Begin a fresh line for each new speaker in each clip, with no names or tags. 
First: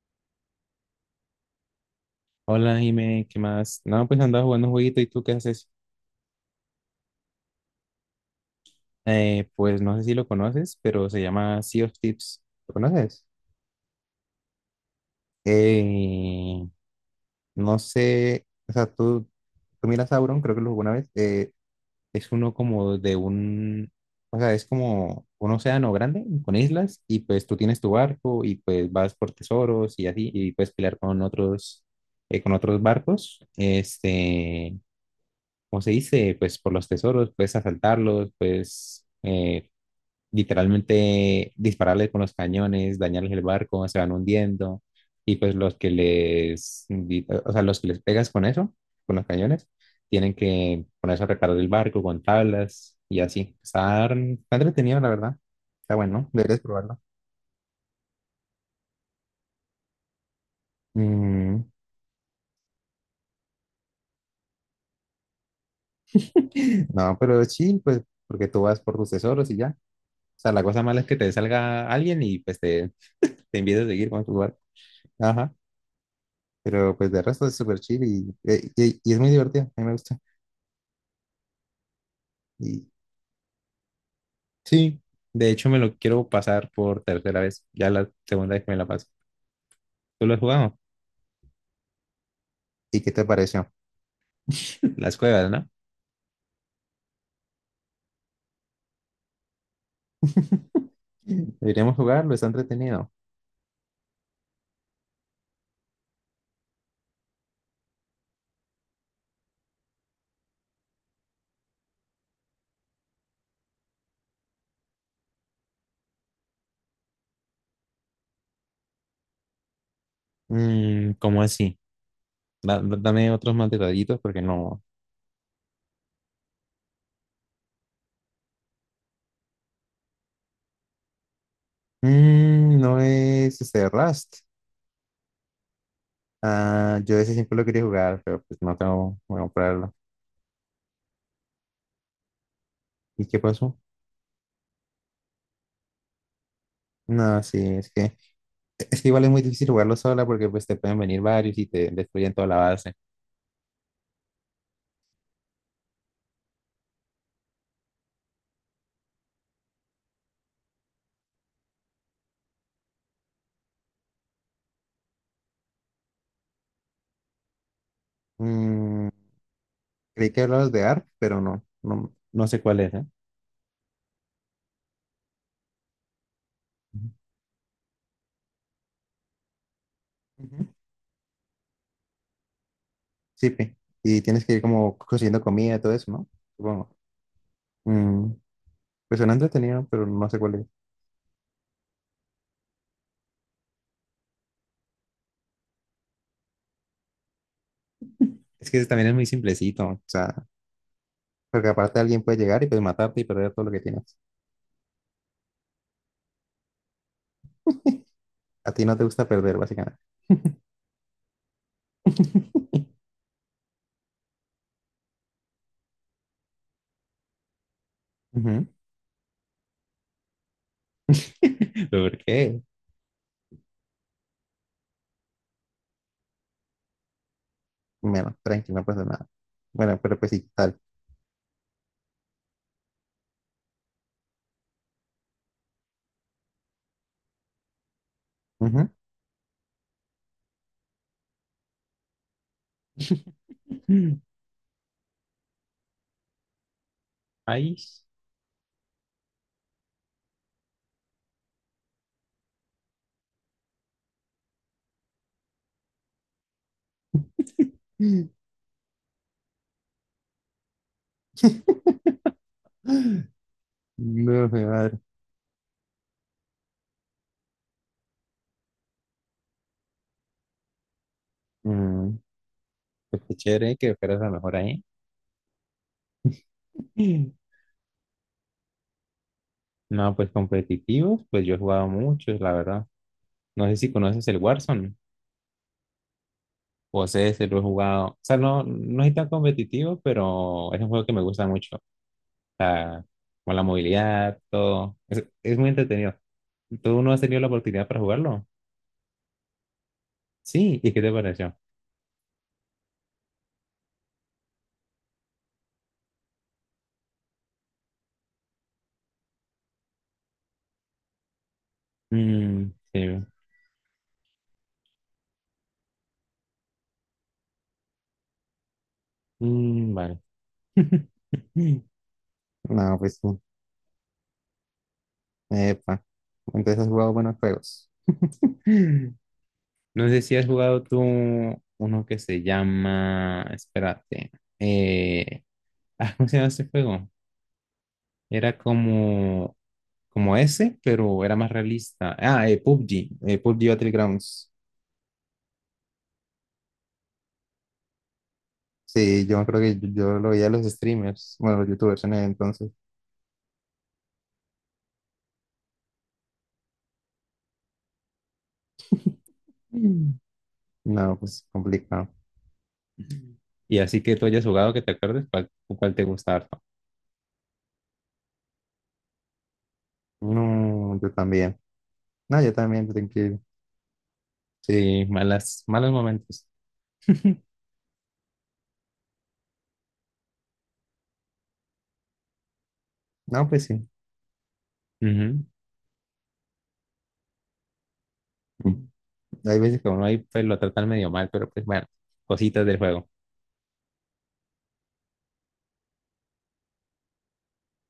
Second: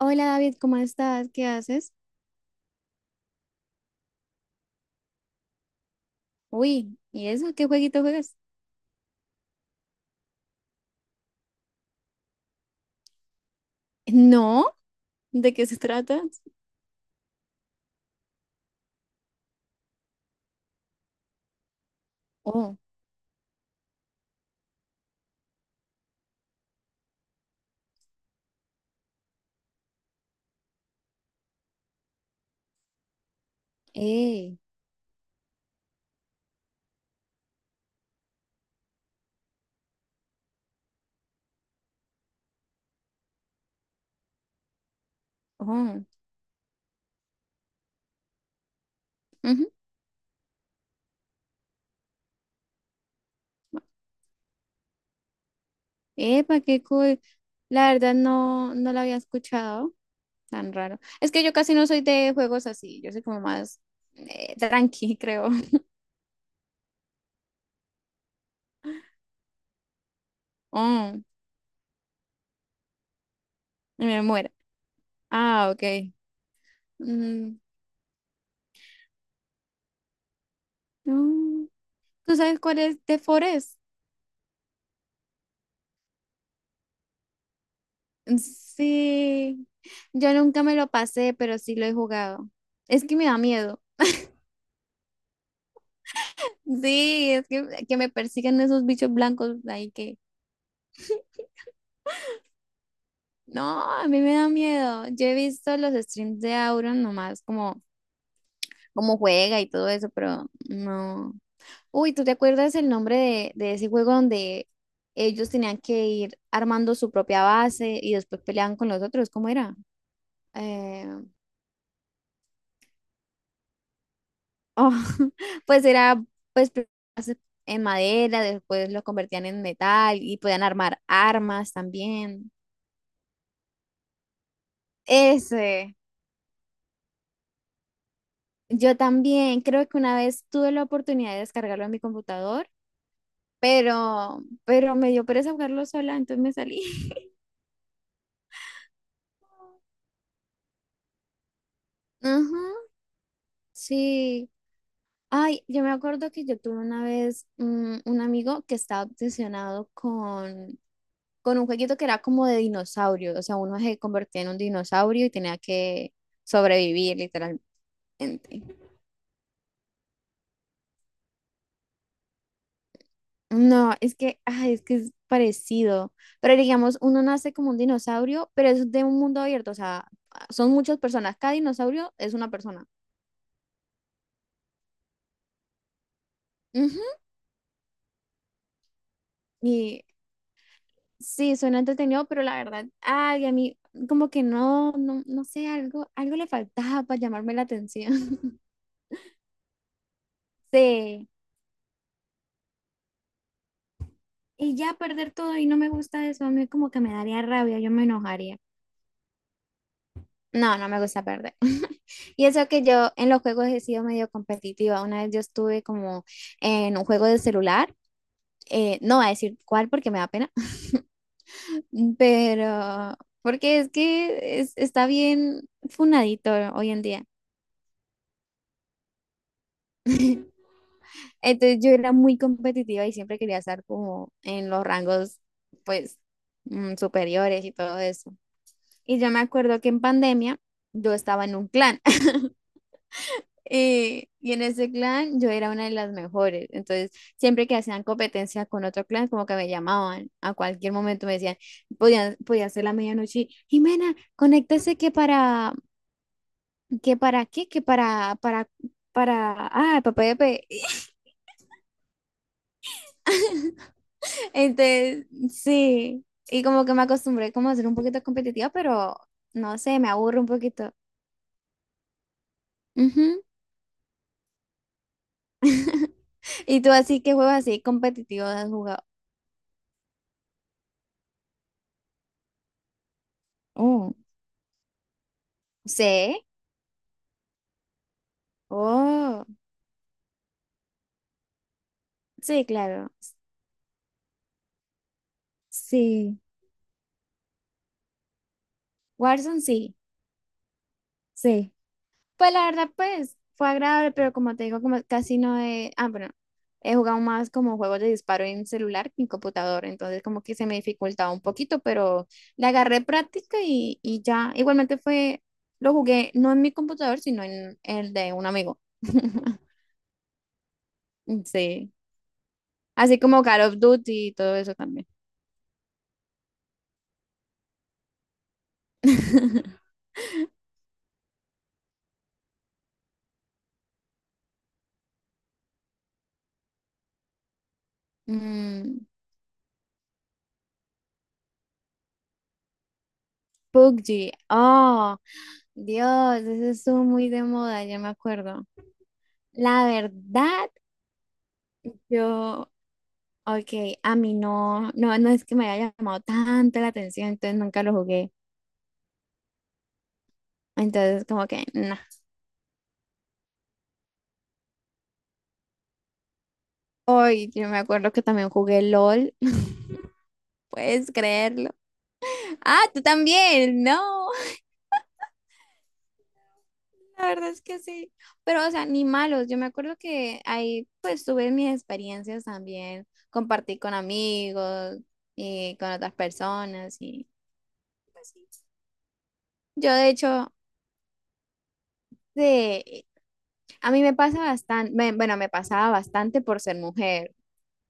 Hola David, ¿cómo estás? ¿Qué haces?
Hola, Jime, ¿qué más? No, pues andaba jugando un jueguito y tú qué haces.
Uy, ¿y eso? ¿Qué jueguito juegas?
Pues no sé si lo conoces, pero se llama Sea of Tips. ¿Lo conoces?
¿No? ¿De qué se trata?
Eh, no sé, o sea, tú miras Sauron, creo que lo jugó una vez. Es uno
Oh,
como de un, o sea, es como un océano grande con islas y pues tú tienes tu barco y pues vas por tesoros y así y puedes pelear con otros barcos.
eh,
Este, ¿cómo se dice? Pues por los tesoros, puedes asaltarlos, puedes literalmente dispararles con los cañones, dañarles el barco, se van hundiendo. Y pues los que
oh,
les, di- o sea, los que les pegas con eso, con los cañones,
ujú.
tienen que ponerse a reparar el barco con tablas y así. Está entretenido, la verdad. Está bueno, deberías
Epa, qué
probarlo.
cool. La verdad no, no la había escuchado, tan raro. Es que yo
Mm.
casi no soy de juegos así, yo soy como más tranqui, creo.
No, pero es chill, pues, porque tú vas por tus tesoros y ya. O sea, la cosa mala es que
Oh,
te salga alguien y pues te empieza a seguir
me
con tu
muero.
barco. Ajá,
Ah, ok.
pero pues de resto es
Mm,
súper chill y es muy divertido, a mí me gusta.
no. ¿Tú sabes cuál
Y
es The Forest?
sí, de hecho me lo quiero pasar por tercera vez, ya la segunda vez que me la paso.
Sí.
¿Tú
Yo
lo has
nunca me
jugado?
lo pasé, pero sí lo he jugado.
¿Y
Es
qué
que
te
me da
pareció?
miedo.
Las cuevas, ¿no?
Sí, es que me persigan esos bichos blancos ahí que...
Deberíamos jugarlo, está entretenido.
No, a mí me da miedo. Yo he visto los streams de Auron nomás, como, como juega y todo eso, pero no. Uy, ¿tú te acuerdas el nombre de ese juego donde ellos tenían que ir armando su propia base y después peleaban con los otros? ¿Cómo era? Eh,
Mm, ¿cómo así? Dame otros más detallitos porque no.
Oh, pues era pues hace- en madera, después lo convertían en metal y podían armar armas también.
Mm, no es este Rust.
Ese,
Ah, yo ese siempre lo quería jugar, pero pues no
yo
tengo voy a
también creo
comprarlo.
que una vez tuve la oportunidad de descargarlo en mi computador,
¿Y qué pasó?
pero me dio pereza jugarlo sola, entonces me salí.
No, sí, es que igual es muy difícil jugarlo sola porque pues te pueden venir varios y te destruyen toda la
Ujú,
base.
sí. Ay, yo me acuerdo que yo tuve una vez un amigo que estaba obsesionado con un jueguito que era como de dinosaurio, o sea, uno se convertía en un dinosaurio y tenía que sobrevivir literalmente.
Mm, creí que hablabas de ARP, pero no, no, no sé cuál es, ¿eh?
No, es que, ay, es que es parecido, pero digamos,
Ujú.
uno nace como un dinosaurio, pero es de un mundo abierto, o sea,
Ujú.
son muchas personas, cada dinosaurio es una persona.
Sí, pe. Y tienes que ir como consiguiendo comida, todo eso, ¿no? Supongo.
Ujú,
Mm, pues suena entretenido,
y
pero no sé cuál es.
sí, suena entretenido, pero la verdad, ay, a mí como que no, no, no sé, algo, algo le faltaba para llamarme la atención.
Es que ese también es muy simplecito, o sea,
Sí.
porque aparte alguien puede llegar y pues matarte y perder todo lo que tienes.
Y ya perder todo y no me gusta eso, a mí como que me daría rabia, yo me enojaría.
A ti no te gusta perder, básicamente.
No, no me gusta perder. Y eso que yo en los juegos he sido medio competitiva. Una vez yo estuve como en un juego de celular,
Ujú.
no voy a decir cuál porque me da pena,
¿Pero por qué?
pero porque es que está bien funadito hoy en día.
Bueno, tranqui, no pasa nada. Bueno, pero pues sí, tal.
Entonces yo era muy competitiva y siempre quería estar como en los rangos pues superiores y todo eso.
Ujú.
Y yo me acuerdo que en pandemia yo estaba en un clan. Y en ese clan yo era una de las mejores. Entonces, siempre que hacían
País.
competencia con otro clan, como que me llamaban a cualquier momento, me decían, podía, podía ser la medianoche, y, Jimena, conéctese que para qué, que
No,
para, ah, papá de pe-".
mi madre.
Entonces, sí, y como que me acostumbré como a ser un poquito competitiva, pero no sé, me aburro un poquito.
Mm, pues qué
Ujú.
chévere que fueras la mejor ahí.
¿Y tú así que juegos así competitivos has jugado?
No, pues competitivos, pues yo he jugado muchos, la verdad. No sé si
Oh,
conoces el Warzone
sí.
o sé si lo he jugado. O sea, no, no es tan
Oh.
competitivo, pero es un juego que me gusta mucho. O
Sí,
sea,
claro.
con la movilidad, todo. Es muy entretenido.
Sí.
¿Tú no has tenido la oportunidad para jugarlo?
Warzone sí.
Sí, ¿y qué te pareció?
Sí. Pues la verdad, pues fue agradable, pero como te digo, como casi no he. Ah, bueno, he jugado más como juegos de disparo en celular que en computador, entonces como que se me dificultaba un poquito, pero le
Mm,
agarré
sí.
práctica y ya. Igualmente fue. Lo jugué no en mi computador, sino en el de un amigo.
Mm, vale.
Sí.
No, pues,
Así
sí.
como Call of Duty y todo eso también.
Epa, entonces has jugado buenos juegos. No sé si has jugado tú uno que se llama, espérate, eh, ah, ¿cómo se llama ese juego? Era
Mm,
como ese, pero era más realista. Ah, PUBG, PUBG
PUBG.
Battlegrounds.
Oh. Dios, eso estuvo muy de moda, ya me acuerdo.
Sí, yo creo que
La
yo lo veía a los
verdad,
streamers, bueno, los youtubers en ese entonces.
yo, ok, a mí no, no, no es que me haya llamado tanto la atención, entonces nunca lo jugué.
Mm. No,
Entonces,
pues
como que, no.
complicado. Y así que tú hayas jugado, que te acuerdes, ¿cuál te gusta harto?
Hoy, yo me acuerdo que también jugué LOL.
No,
¿Puedes
yo también.
creerlo?
No, yo
Ah,
también
tú
tengo que ir.
también, no.
Sí, malas, malos momentos.
La verdad es que sí, pero o sea, ni malos. Yo me acuerdo que ahí pues tuve mis experiencias también,
No, pues
compartí
sí.
con amigos
Ujú.
y con otras personas y pues sí.
Hay veces que
Yo
uno
de
ahí pues,
hecho,
lo tratan medio mal, pero pues bueno, cositas del
de,
juego.
a mí me pasa bastante, bueno, me pasaba bastante por ser mujer.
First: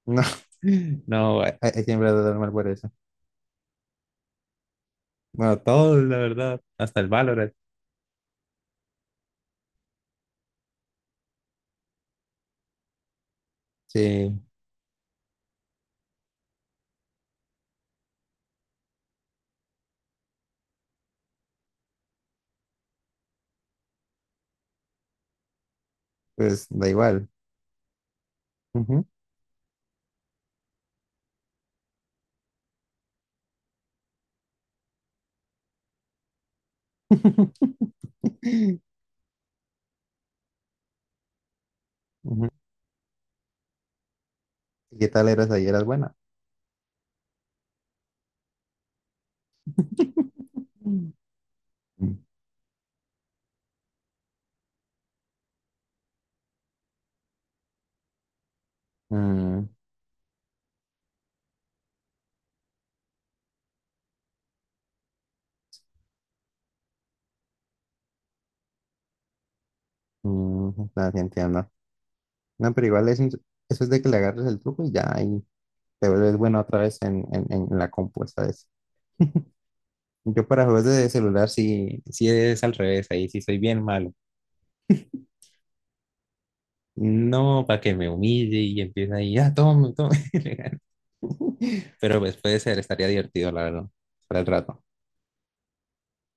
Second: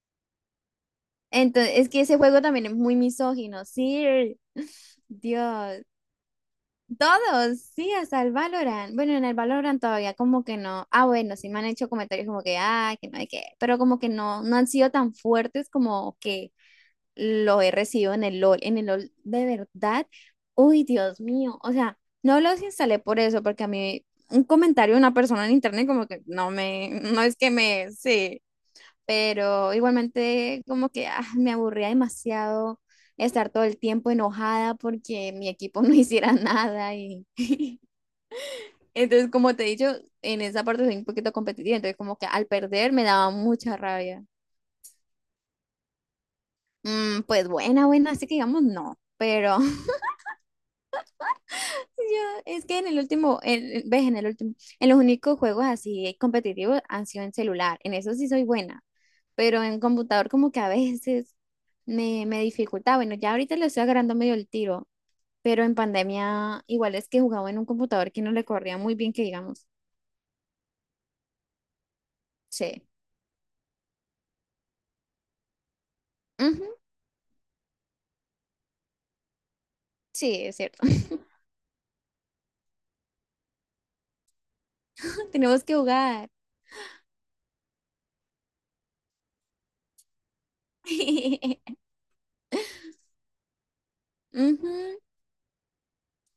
No. No, bueno, hay,
Entonces,
hay
es que
siempre
ese
de dar
juego
mal
también
por
es
eso.
muy misógino, sí,
Bueno,
Dios,
todo, la verdad, hasta el Valorant.
todos, sí, hasta el Valorant. Bueno, en el Valorant todavía como que no, ah, bueno, sí me han hecho comentarios como que, ah, que no hay que, pero como que
Sí,
no, no han sido tan fuertes como que lo he recibido en el LOL. En el LOL, de verdad, uy, Dios mío. O sea, no los instalé por eso, porque a mí un comentario de una persona en internet como que no
pues da
me, no
igual.
es que me, sí,
Ujú.
pero igualmente como que ah, me aburría demasiado estar todo el tiempo enojada porque mi equipo no hiciera nada y entonces como te he dicho, en esa parte soy un poquito competitiva, entonces como que al
Ujú.
perder me daba mucha rabia.
¿Y qué tal eras ahí? ¿Eras buena?
Mm, pues buena, buena, así que digamos no, pero
Mm,
yo, es que en el último, el ves, en el último, en los únicos juegos así competitivos han sido en celular. En eso sí soy buena, pero
mm,
en computador como que a veces me, me dificulta. Bueno, ya ahorita le estoy agarrando medio el tiro, pero en pandemia igual es que jugaba en un computador que no le corría muy bien, que digamos.
mm, no, sí entiendo. No,
Sí.
pero igual eso es de que le agarres el truco y ya ahí te vuelves bueno
Ujú,
otra vez en la compu, ¿sabes?
sí,
Yo
es
para
cierto.
juegos de celular sí, sí es al revés, ahí sí soy bien malo.
Tenemos que jugar.
No, para que me humille y empieza ahí, ah, tome, tome. Pero pues puede ser, estaría divertido, la verdad, para el rato.
Ujú.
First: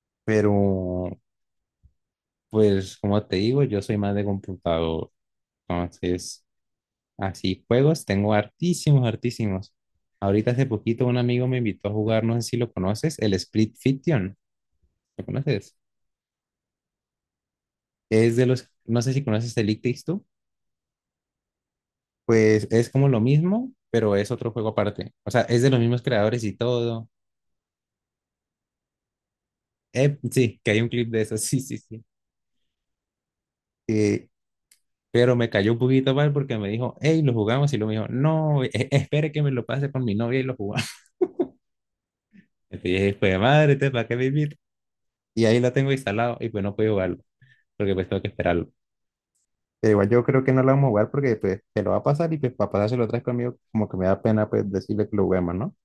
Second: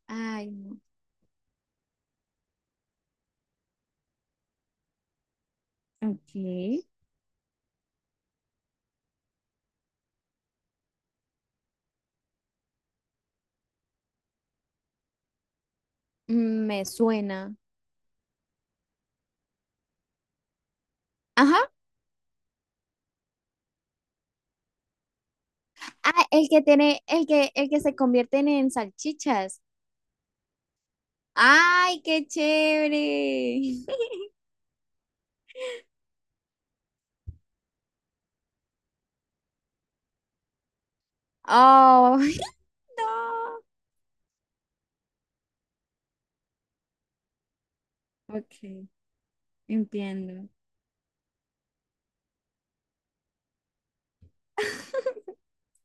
Ay, no.
Pero pues como te digo, yo soy más de computador.
Ok.
Entonces, así juegos, tengo hartísimos, hartísimos. Ahorita hace poquito un amigo me invitó a jugar, no sé si lo conoces, el Split Fiction. ¿Lo conoces?
Me suena.
Es de los, no sé si conoces el It Takes Two,
Ajá,
pues es como lo mismo, pero es otro juego aparte. O sea, es de los mismos
ah,
creadores
el
y
que tiene,
todo.
el que se convierten en salchichas.
Sí, que hay un clip de eso, sí, sí,
¡Ay,
sí.
qué chévere!
Eh, pero me cayó un poquito mal porque me dijo, hey, lo jugamos y luego me dijo, no, espere que me lo pase con mi novia y lo jugamos.
¡Oh,
Entonces dije, pues
no!
madre, ¿te para qué vivir? Y ahí lo tengo instalado y pues no puedo jugarlo, porque pues tengo que esperarlo.
Ok,
Pero igual yo creo
entiendo.
que no lo vamos a jugar porque pues te lo va a pasar y pues para pasárselo otra vez conmigo como que me da pena pues decirle que lo juguemos, ¿no?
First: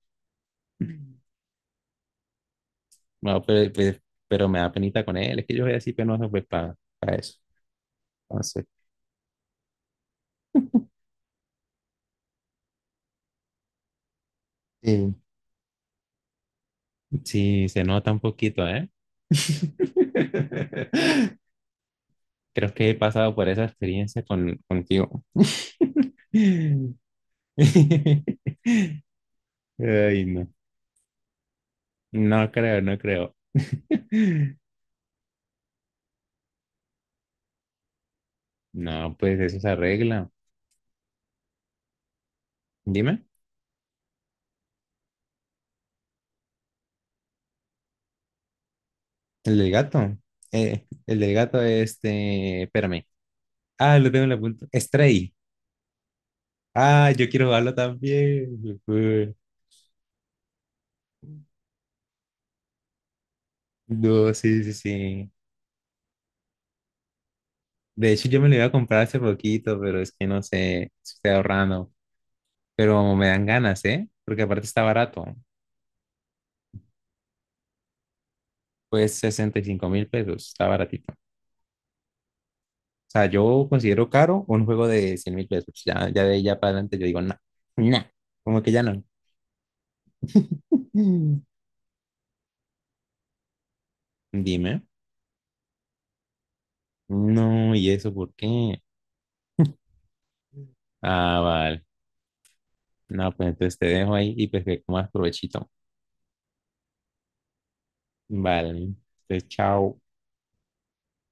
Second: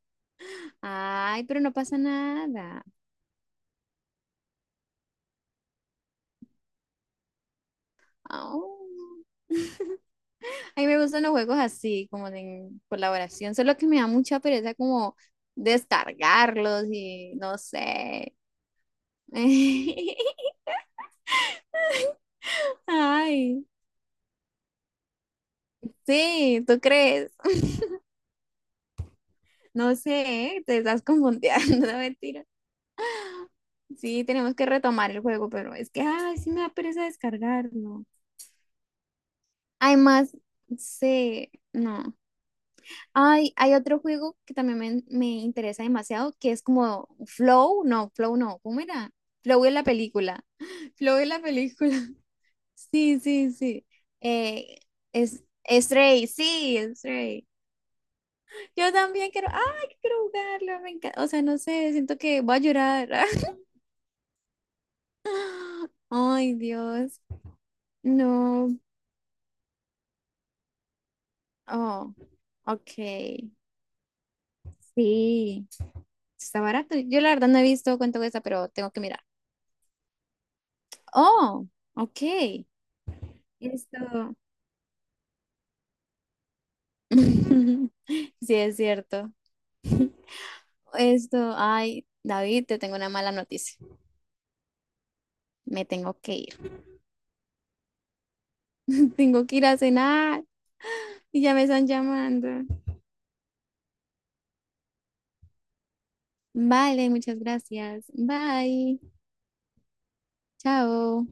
Ay, pero no pasa nada.
No, pero me da penita con él. Es que yo soy así penoso pues para eso. Entonces,
Au. A mí me gustan los juegos así, como de colaboración, solo que me da mucha pereza
sí.
como descargarlos y no
Sí, se nota un
sé.
poquito, ¿eh? Creo que he pasado por
Ay,
esa experiencia contigo.
sí, ¿tú crees? No
Ay, no.
sé, te estás confundiendo, mentira.
No creo, no creo.
Sí, tenemos que retomar el juego, pero es que, ay, sí me da pereza descargarlo.
No, pues eso se arregla.
Además, sé, no.
Dime,
Ay, hay otro juego que también me interesa demasiado, que es como Flow no, ¿cómo era?
el
Flow
del
es la
gato.
película.
Eh,
Flow
el
es
del
la
gato,
película.
este, espérame.
Sí, sí, sí.
Ah, lo tengo en la punta.
Eh,
Stray.
es Stray, sí,
Ah, yo
Stray.
quiero jugarlo también.
Yo también
Ujú.
quiero, ay, que quiero jugarlo, me encanta. O sea, no sé, siento que voy a llorar.
No, sí, sí, sí.
Ay, Dios.
De hecho, yo me lo iba a
No.
comprar hace poquito, pero es que no sé, estoy ahorrando.
Oh, ok.
Pero me dan ganas, ¿eh? Porque aparte está barato.
Sí, está barato. Yo la verdad no he visto cuánto cuesta, pero tengo que
Pues
mirar.
65.000 pesos, está baratito.
Oh, ok.
O sea, yo considero
Esto.
caro un juego de 100.000 pesos. Ya, ya de ahí ya para adelante yo digo, no, no,
Sí,
como que
es
ya no.
cierto. Esto,
Mm.
ay, David, te tengo una mala noticia.
Dime.
Me tengo que ir.
No, ¿y eso por qué?
Tengo que ir a cenar
Ah,
y ya me
vale.
están llamando.
No, pues entonces te dejo ahí y pues que comas provechito.
Vale, muchas gracias.
Vale,
Bye.
entonces, chao.
Chao.